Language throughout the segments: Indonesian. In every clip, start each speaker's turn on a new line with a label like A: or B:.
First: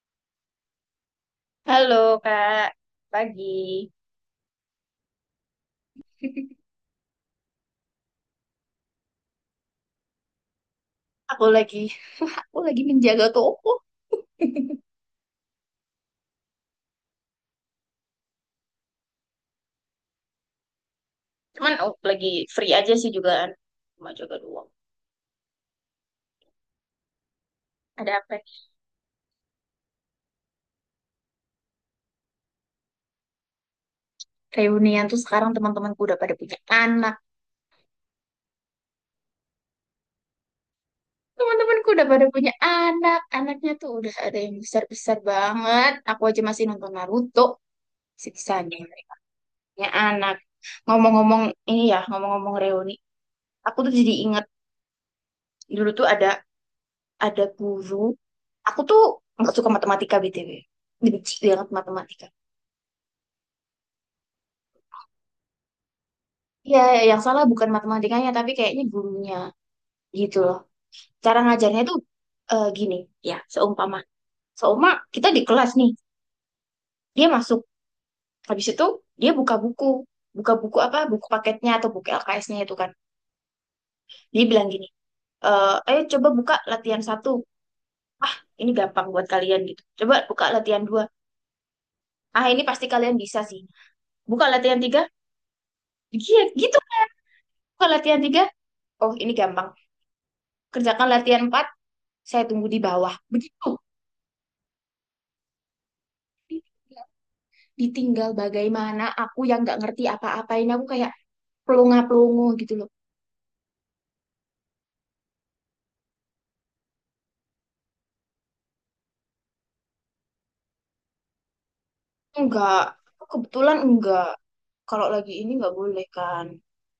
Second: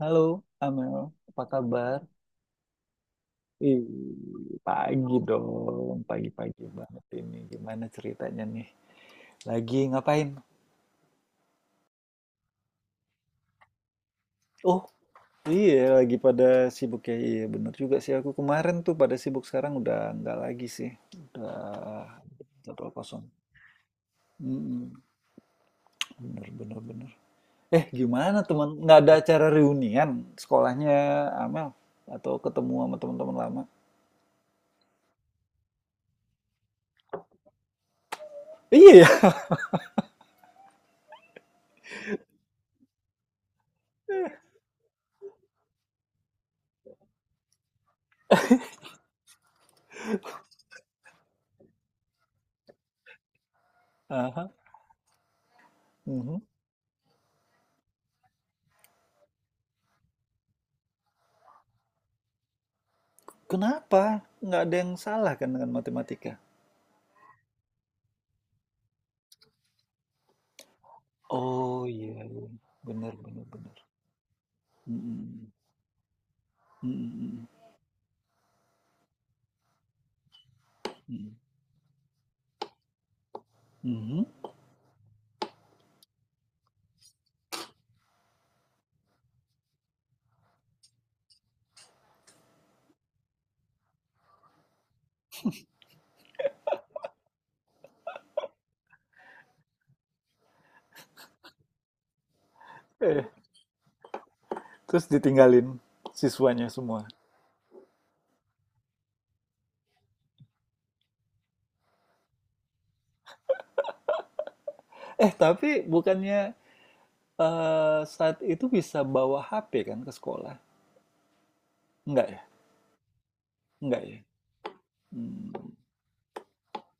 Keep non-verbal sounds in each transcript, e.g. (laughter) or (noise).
A: Halo, Amel. Apa
B: Halo
A: kabar?
B: Kak, pagi.
A: Ih, pagi dong. Pagi-pagi banget ini. Gimana ceritanya nih? Lagi ngapain?
B: Aku lagi, aku lagi menjaga toko.
A: Oh, iya. Lagi pada sibuk ya. Iya, bener juga sih. Aku kemarin tuh pada sibuk. Sekarang udah nggak lagi sih. Udah
B: Cuman aku lagi free
A: jadwal
B: aja sih
A: kosong.
B: juga kan. Cuma jaga doang.
A: Mm-mm. Bener, bener, bener. Eh,
B: Ada apa
A: gimana
B: nih?
A: teman? Nggak ada acara reunian sekolahnya Amel? Atau ketemu sama teman-teman lama?
B: Reunian tuh sekarang teman-temanku udah pada punya anak.
A: Iya ya?
B: Teman-temanku udah pada punya anak. Anaknya tuh udah ada yang besar-besar banget. Aku aja masih nonton Naruto. Sisanya mereka punya anak. Ngomong-ngomong ini ya, ngomong-ngomong reuni. Aku tuh jadi
A: (laughs)
B: inget
A: Aha.
B: dulu tuh ada
A: Mhm.
B: ada guru, aku tuh nggak suka matematika BTW, benci banget matematika.
A: Kenapa? Nggak ada yang salah kan dengan matematika?
B: Ya, yang salah bukan matematikanya tapi kayaknya gurunya, gitu loh, cara ngajarnya
A: Oh,
B: tuh
A: iya iya.
B: eh, gini,
A: Benar
B: ya
A: benar. Bener.
B: seumpama seumpama kita di
A: Mhm
B: kelas nih,
A: mhm.
B: dia
A: Mhm
B: masuk, habis itu dia buka buku, buka buku
A: mhm
B: apa, buku
A: mhm.
B: paketnya atau buku LKS-nya itu kan, dia
A: Mhm.
B: bilang gini, eh ayo coba buka latihan satu, ini gampang buat kalian gitu, coba buka latihan dua, ah ini pasti kalian bisa sih, buka latihan tiga. Iya, gitu, buka latihan tiga, oh ini gampang. Kerjakan latihan empat, saya tunggu di bawah.
A: Eh,
B: Begitu.
A: terus ditinggalin siswanya semua.
B: Ditinggal bagaimana aku yang nggak ngerti apa-apain. Aku kayak pelongo-pelongo gitu loh.
A: Eh, tapi bukannya, saat itu bisa bawa HP kan ke sekolah? Enggak ya?
B: Enggak. Kebetulan
A: Enggak ya?
B: enggak. Kalau lagi ini
A: Mmm,
B: nggak boleh kan.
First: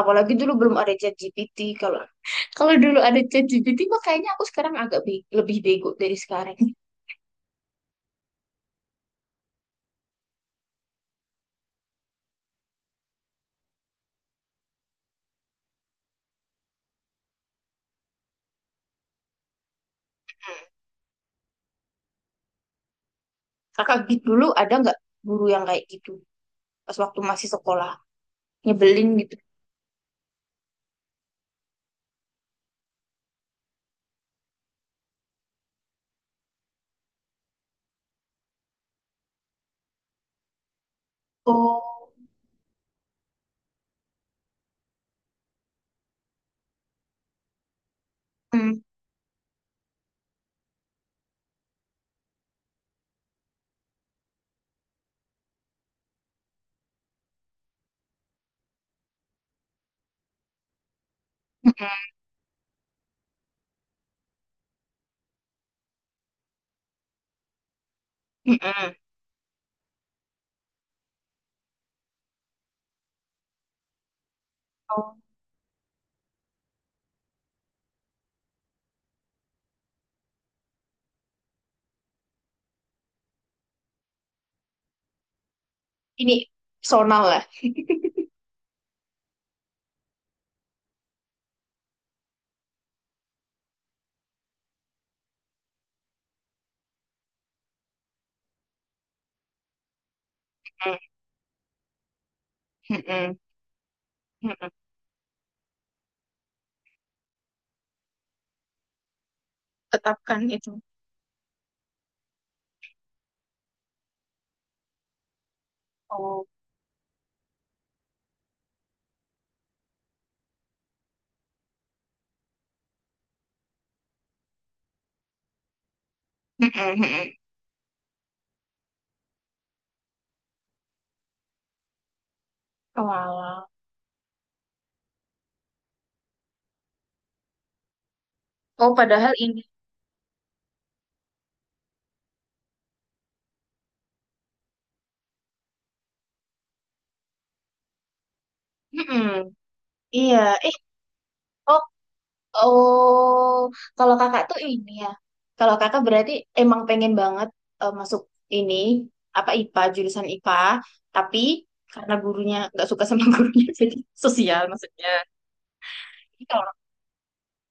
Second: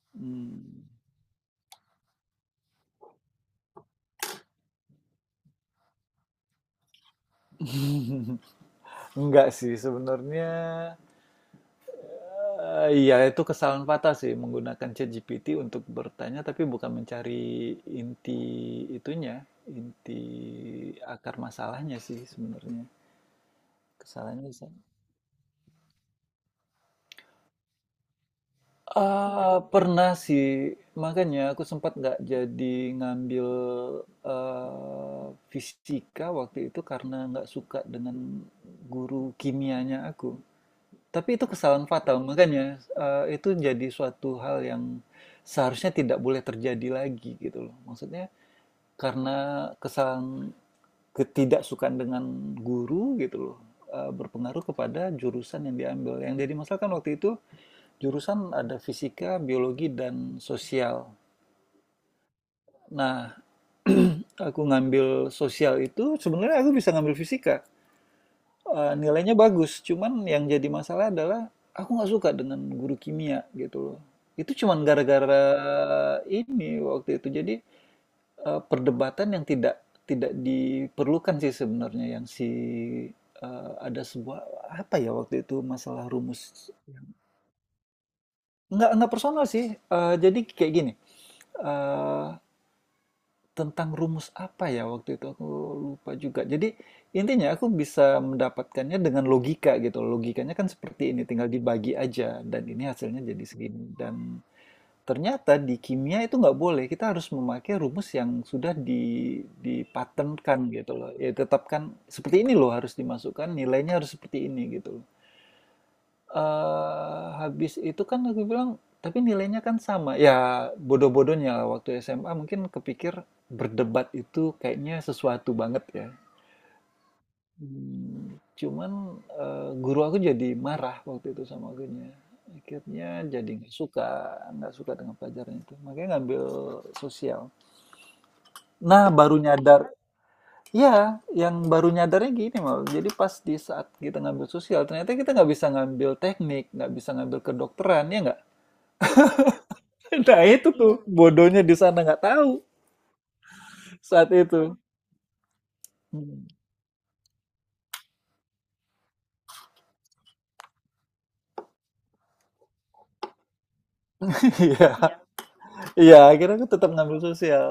B: Apalagi dulu belum ada ChatGPT. Kalau (laughs) kalau dulu ada ChatGPT mah kayaknya aku sekarang lebih bego dari sekarang.
A: mmm. (laughs) Enggak sih sebenarnya. Eh, iya, itu kesalahan fatal sih menggunakan ChatGPT untuk bertanya, tapi bukan mencari inti itunya, inti akar masalahnya sih sebenarnya.
B: Kakak gitu dulu
A: Kesalahannya di
B: ada
A: sana.
B: nggak guru yang kayak gitu pas waktu masih sekolah, nyebelin gitu?
A: Ah, pernah sih, makanya aku sempat nggak jadi ngambil, eh, fisika waktu itu karena nggak suka dengan guru kimianya aku. Tapi itu kesalahan
B: Oh,
A: fatal, makanya, itu jadi suatu hal yang seharusnya tidak boleh terjadi lagi gitu loh. Maksudnya
B: mm,
A: karena kesalahan ketidaksukaan dengan guru gitu loh, berpengaruh kepada jurusan yang diambil. Yang jadi masalah kan waktu itu jurusan ada fisika, biologi, dan sosial.
B: mm,
A: Nah, (clears throat) aku ngambil sosial itu sebenarnya aku bisa ngambil fisika. Eh,
B: mm,
A: nilainya bagus. Cuman yang jadi masalah adalah aku nggak suka dengan guru kimia gitu loh. Itu cuman
B: mm.
A: gara-gara ini waktu itu. Jadi, eh, perdebatan yang tidak tidak diperlukan sih sebenarnya yang si, eh, ada sebuah apa ya waktu itu masalah
B: Ini
A: rumus.
B: personal lah. (laughs)
A: Nggak personal sih. Eh, jadi kayak gini. Eh, tentang rumus apa ya waktu itu aku lupa juga. Jadi intinya aku bisa mendapatkannya dengan logika gitu. Logikanya kan
B: Mm,
A: seperti ini, tinggal dibagi aja dan ini
B: mm,
A: hasilnya
B: mm,
A: jadi segini. Dan
B: mm.
A: ternyata di kimia itu nggak boleh. Kita harus memakai rumus yang sudah di
B: Tetapkan
A: dipatenkan
B: itu.
A: gitu loh. Ya tetapkan seperti ini loh harus dimasukkan, nilainya harus seperti ini gitu loh.
B: Oh,
A: Habis itu kan aku bilang, "Tapi nilainya kan sama." Ya bodoh-bodohnya lah waktu SMA mungkin kepikir berdebat itu kayaknya sesuatu banget ya.
B: mm, mm, mm.
A: Mmm, cuman, guru aku jadi marah waktu itu sama gurunya. Akhirnya jadi
B: Walah.
A: nggak suka dengan pelajaran itu, makanya ngambil sosial.
B: Oh,
A: Nah
B: padahal
A: baru
B: ini.
A: nyadar, ya yang baru nyadarnya gini Mal, jadi pas di saat kita ngambil sosial ternyata kita nggak bisa ngambil teknik, nggak bisa ngambil kedokteran, ya nggak?
B: Mm-mm.
A: (laughs)
B: Iya,
A: Nah itu
B: eh,
A: tuh, iya. Bodohnya di
B: oh,
A: sana nggak tahu
B: oh, kalau
A: saat
B: kakak tuh
A: itu. Oh,
B: ini ya, kalau kakak berarti
A: hmm.
B: emang pengen banget masuk ini apa, IPA, jurusan IPA, tapi karena gurunya nggak suka sama (laughs) gurunya jadi sosial maksudnya.
A: (laughs) Iya, iya. Iya akhirnya aku tetap ngambil sosial.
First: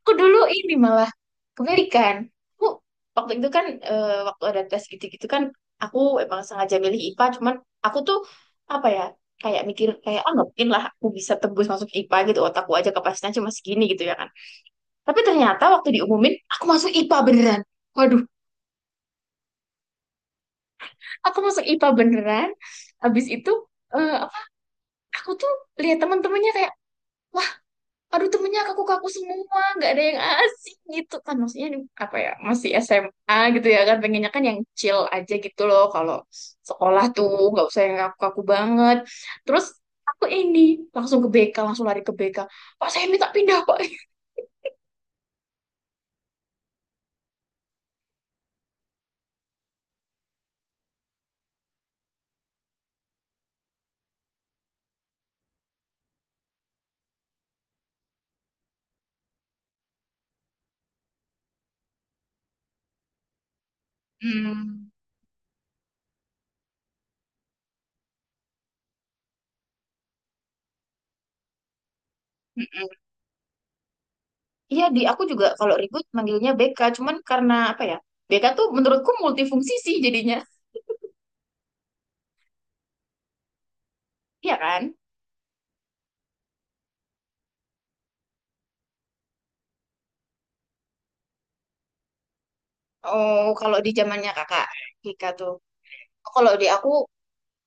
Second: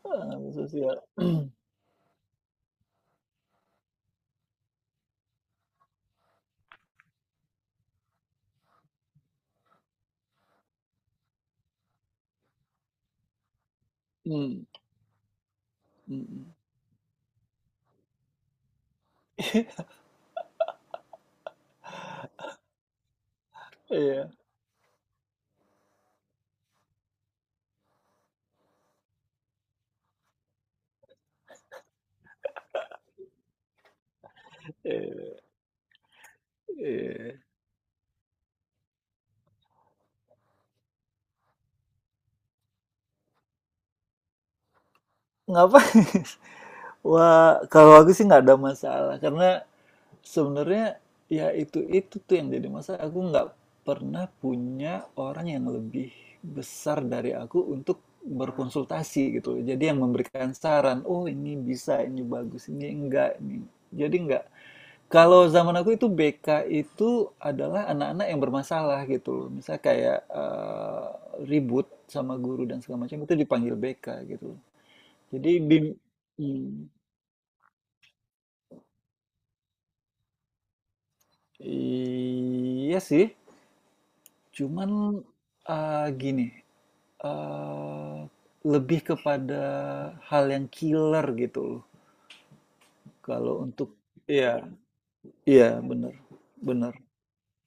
B: Aku
A: Ah,
B: dulu
A: ngambil
B: ini
A: sosial.
B: malah
A: (clears throat)
B: kebalikan. Aku waktu itu kan waktu ada tes gitu-gitu kan, aku emang sengaja milih IPA, cuman aku tuh apa ya, kayak mikir kayak ah nggak mungkin lah aku bisa tembus masuk IPA gitu, otakku aja kapasitasnya cuma segini gitu ya kan.
A: Hmm,
B: Tapi ternyata waktu diumumin
A: mhm.
B: aku masuk IPA beneran. Waduh, aku masuk IPA beneran. Habis itu eh,
A: Iya,
B: apa- aku tuh lihat teman-temannya kayak aduh, temennya kaku-kaku semua, nggak ada yang asik gitu kan, maksudnya ini apa ya, masih SMA gitu ya kan, pengennya kan yang chill aja
A: iya,
B: gitu loh, kalau sekolah
A: iya.
B: tuh nggak usah yang kaku-kaku banget. Terus aku ini langsung ke BK, langsung lari ke BK, Pak saya minta pindah Pak.
A: Ngapain? (laughs) Wah, kalau aku sih nggak ada masalah karena sebenarnya, ya itu tuh yang jadi masalah, aku nggak pernah punya orang yang lebih besar dari aku untuk berkonsultasi gitu. Jadi yang memberikan saran, oh ini bisa, ini bagus, ini enggak, ini. Jadi enggak.
B: Hmm.
A: Kalau zaman aku itu BK itu adalah anak-anak yang bermasalah gitu. Misal kayak, eh, ribut sama guru dan
B: Mm-mm.
A: segala macam itu dipanggil BK gitu.
B: Iya, di aku juga
A: Jadi
B: kalau
A: di,
B: ribut manggilnya BK,
A: hmm,
B: cuman karena apa ya? BK tuh menurutku multifungsi sih jadinya,
A: iya sih,
B: iya kan?
A: cuman, gini, eee, lebih kepada hal yang killer gitu loh,
B: Oh
A: kalau
B: kalau di
A: untuk,
B: zamannya
A: iya
B: kakak BK tuh,
A: iya, bener
B: kalau di aku
A: bener.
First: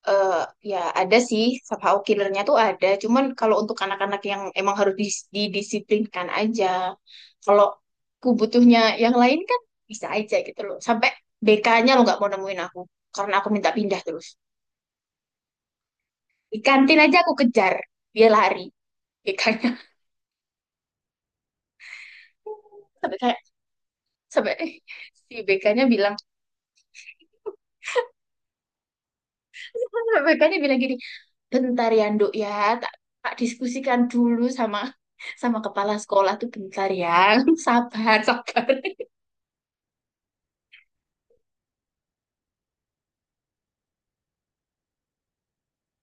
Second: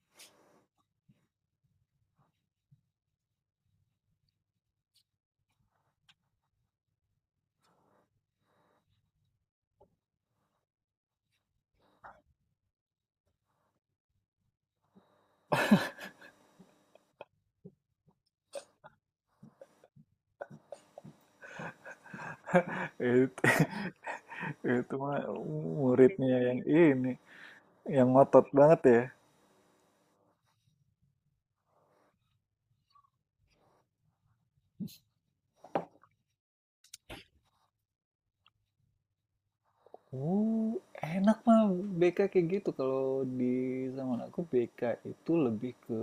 B: eh ya, ada sih somehow killernya tuh ada, cuman kalau untuk anak-anak yang emang harus didisiplinkan aja, kalau aku butuhnya yang lain kan, bisa aja gitu loh sampai BK-nya lo nggak mau nemuin aku karena aku minta pindah terus, di kantin aja aku kejar, dia lari BK-nya. (laughs) Sampai
A: Itu
B: kayak
A: (laughs)
B: sampai
A: itu mah
B: (laughs) si BK-nya bilang,
A: muridnya yang ini, yang ngotot banget ya.
B: (laughs) BK-nya bilang gini, bentar ya Nduk ya, tak, tak diskusikan dulu sama sama kepala sekolah tuh, bentar ya. (laughs) Sabar, sabar.
A: Enak mah BK kayak gitu, kalau di zaman aku BK itu lebih ke,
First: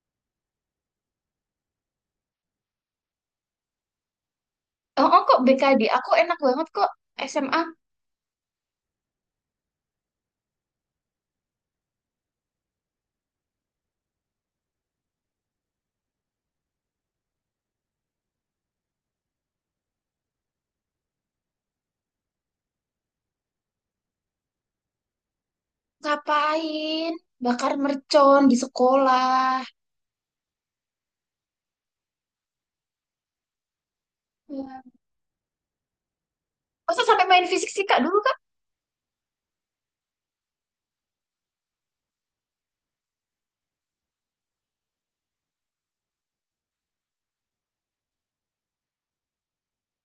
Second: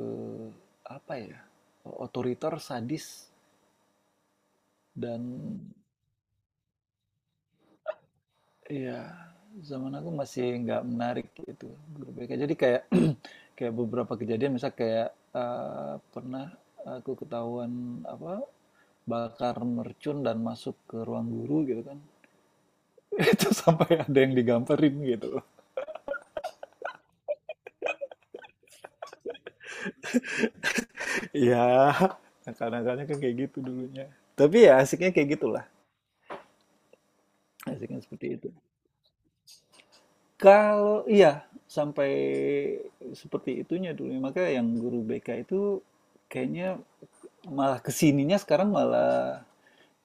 A: apa ya, otoriter, sadis,
B: Oh,
A: dan
B: oh, kok BKD? Aku enak banget kok SMA.
A: iya, zaman aku masih nggak menarik gitu guru BK. Jadi kayak (clears throat) kayak beberapa kejadian, misal kayak, eh, pernah aku ketahuan apa bakar mercun dan masuk ke ruang guru gitu kan. (laughs) Itu sampai ada yang digamperin gitu.
B: Ngapain? Bakar mercon di sekolah.
A: Iya, nah, kadang-kadang kan kayak gitu dulunya. Tapi
B: Hmm.
A: ya asiknya kayak gitulah.
B: Masa sampai main fisik fisika
A: Asiknya
B: dulu,
A: seperti
B: Kak?
A: itu. Kalau iya sampai seperti itunya dulu, maka yang guru BK itu kayaknya. Malah kesininya sekarang malah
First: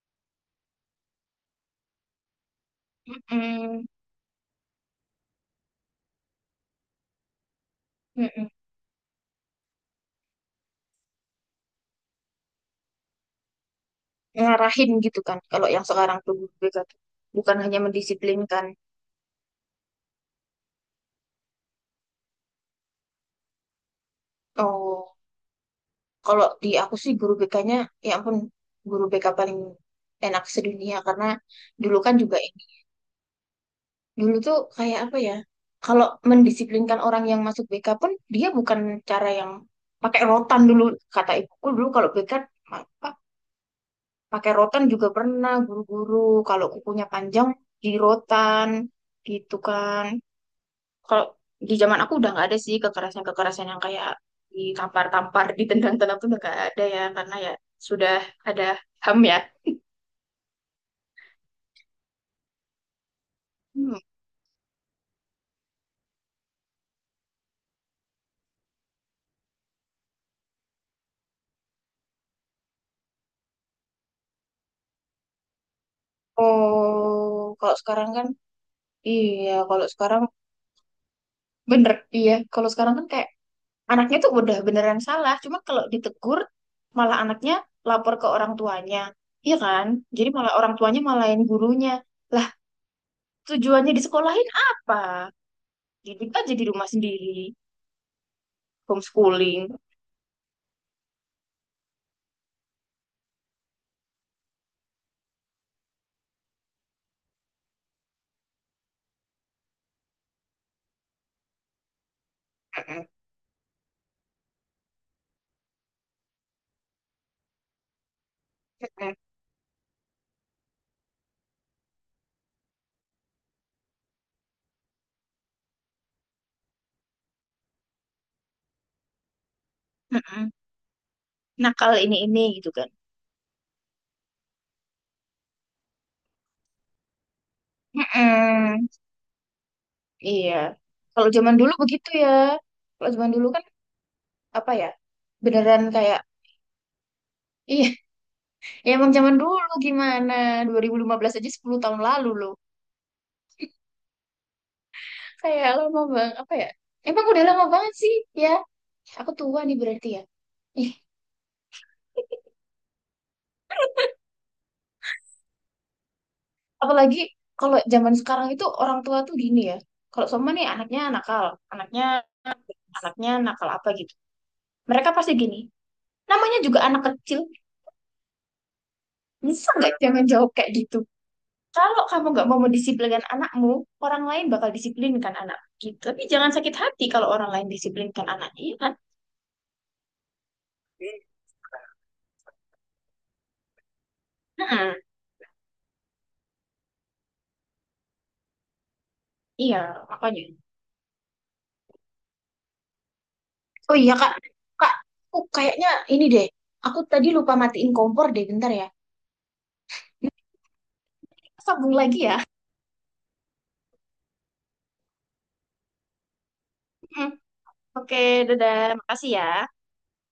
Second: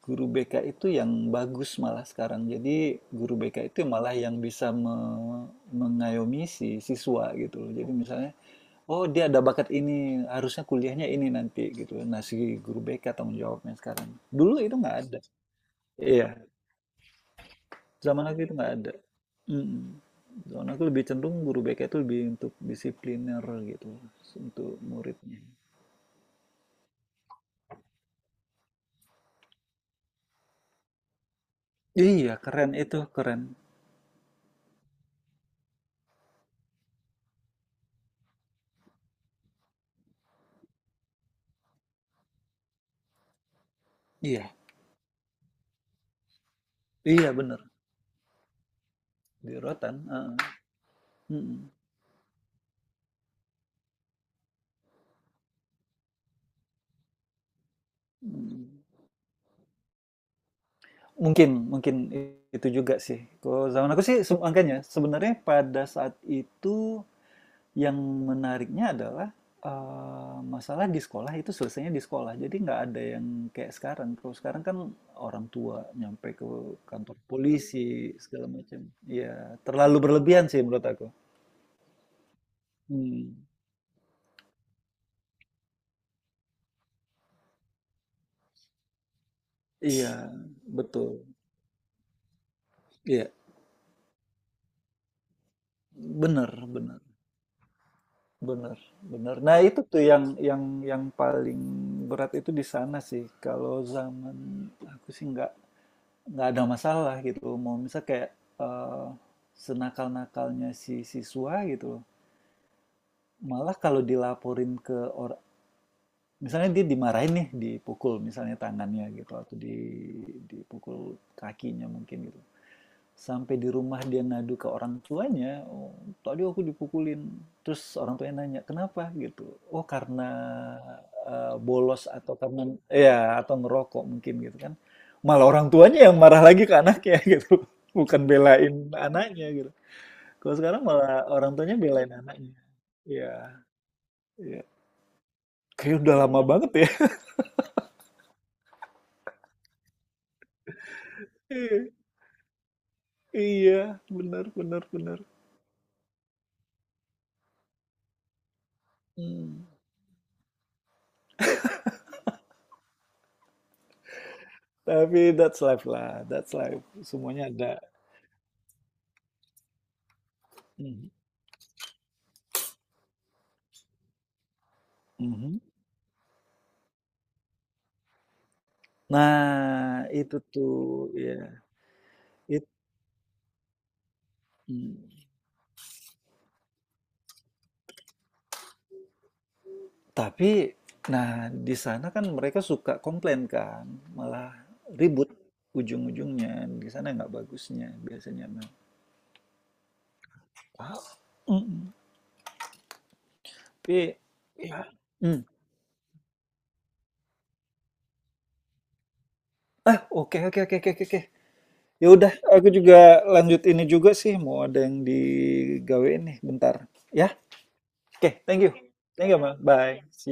A: guru BK itu yang bagus malah sekarang. Jadi guru BK itu
B: Mm-mm.
A: malah yang bisa me- mengayomi si siswa gitu loh. Jadi misalnya,
B: Mm-mm.
A: oh dia ada bakat ini, harusnya kuliahnya ini nanti gitu. Nah si guru BK tanggung jawabnya sekarang. Dulu itu
B: Ngarahin
A: nggak ada.
B: gitu kan. Kalau yang sekarang
A: Iya,
B: tuh guru BK tuh. Bukan hanya
A: zaman aku itu
B: mendisiplinkan.
A: nggak ada. Mm-mm. Zaman aku lebih cenderung guru BK itu lebih untuk disipliner gitu, untuk
B: Oh,
A: muridnya.
B: kalau di aku sih guru BK-nya, ya ampun, guru BK paling enak sedunia. Karena dulu kan
A: Iya,
B: juga,
A: keren itu, keren.
B: dulu tuh kayak apa ya? Kalau mendisiplinkan orang yang masuk BK pun dia bukan cara yang pakai rotan dulu, kata ibuku dulu kalau BK apa,
A: Iya,
B: pakai rotan juga pernah, guru-guru kalau kukunya
A: iya
B: panjang
A: bener.
B: di rotan
A: Di
B: gitu kan.
A: heeh,
B: Kalau
A: mhm
B: di zaman aku udah nggak ada sih kekerasan-kekerasan yang kayak ditampar-tampar, ditendang-tendang, tuh udah nggak ada ya, karena ya sudah ada
A: mhm.
B: HAM ya.
A: Mungkin mungkin itu juga sih. Kalau zaman
B: Hmm.
A: aku sih se makanya sebenarnya pada saat itu yang menariknya adalah, masalah di sekolah itu selesainya di sekolah. Jadi nggak ada yang kayak sekarang. Kalau sekarang kan orang tua nyampe ke kantor
B: Oh, kalau sekarang
A: polisi
B: kan
A: segala macam.
B: iya,
A: Iya,
B: kalau
A: terlalu
B: sekarang
A: berlebihan sih menurut aku.
B: bener, iya, kalau sekarang kan kayak
A: Mhm,
B: anaknya tuh udah beneran salah, cuma kalau ditegur malah anaknya lapor ke orang tuanya, iya kan, jadi
A: iya,
B: malah orang tuanya
A: betul.
B: malahin gurunya lah,
A: Iya,
B: tujuannya disekolahin apa, didik
A: bener
B: aja di rumah
A: bener.
B: sendiri,
A: Bener, bener. Nah,
B: homeschooling.
A: itu tuh yang yang paling berat itu di sana sih. Kalau zaman aku sih nggak ada masalah gitu. Mau misal kayak, eh, senakal-nakalnya si siswa gitu.
B: Mm-mm,
A: Malah kalau dilaporin ke orang, misalnya dia dimarahin nih, dipukul misalnya tangannya
B: mm-mm,
A: gitu atau di dipukul kakinya mungkin gitu. Sampai di rumah dia ngadu ke orang tuanya, "Oh, tadi aku dipukulin." Terus orang tuanya nanya, "Kenapa?" gitu. "Oh, karena,
B: mm-mm. Nakal
A: bolos atau
B: ini
A: karena"
B: gitu kan.
A: ya atau ngerokok mungkin gitu kan. Malah orang tuanya yang marah lagi ke anaknya (laughs) gitu, bukan belain
B: Mm-mm.
A: anaknya gitu.
B: Iya,
A: Kalau sekarang malah
B: kalau
A: orang
B: zaman dulu
A: tuanya
B: begitu
A: belain
B: ya,
A: anaknya.
B: kalau zaman dulu
A: Iya
B: kan
A: iya.
B: apa ya, beneran
A: Kayaknya udah
B: kayak,
A: lama banget ya.
B: iya ya emang zaman dulu gimana. 2015 aja 10 tahun
A: (laughs)
B: lalu loh.
A: Iya benar benar benar. Bener.
B: Kayak lama bang, apa ya? Emang udah lama banget sih, ya. Aku tua
A: Mhm.
B: nih berarti ya. Ih,
A: Tapi that's life lah, that's life.
B: apalagi
A: Semuanya ada
B: kalau zaman sekarang itu orang tua tuh gini ya. Kalau sama nih anaknya
A: mhm,
B: nakal, anaknya anaknya nakal apa gitu. Mereka pasti
A: mhm.
B: gini. Namanya juga anak kecil, bisa nggak
A: Nah,
B: jangan
A: itu
B: jawab kayak
A: tuh,
B: gitu.
A: ya
B: Kalau kamu nggak mau
A: it
B: mendisiplinkan anakmu, orang lain bakal
A: mhm,
B: disiplinkan anak gitu. Tapi jangan sakit hati kalau orang lain disiplinkan anaknya, ya kan?
A: tapi
B: Hmm.
A: nah di sana kan mereka suka komplain kan, malah
B: Hmm,
A: ribut ujung-ujungnya, di sana nggak bagusnya biasanya mah.
B: iya, makanya.
A: Ah, mhm,
B: Oh iya
A: tapi
B: kak,
A: ya,
B: kak, aku
A: mmm,
B: kayaknya ini deh. Aku tadi lupa matiin kompor deh, bentar ya.
A: ah, oke oke oke oke oke. Oke.
B: Sambung
A: Ya
B: lagi
A: udah
B: ya.
A: aku juga lanjut ini juga sih, mau ada yang digawe nih bentar, ya?
B: (laughs) Oke,
A: Oke,
B: dadah.
A: thank
B: Makasih
A: you,
B: ya.
A: ma bye, see you.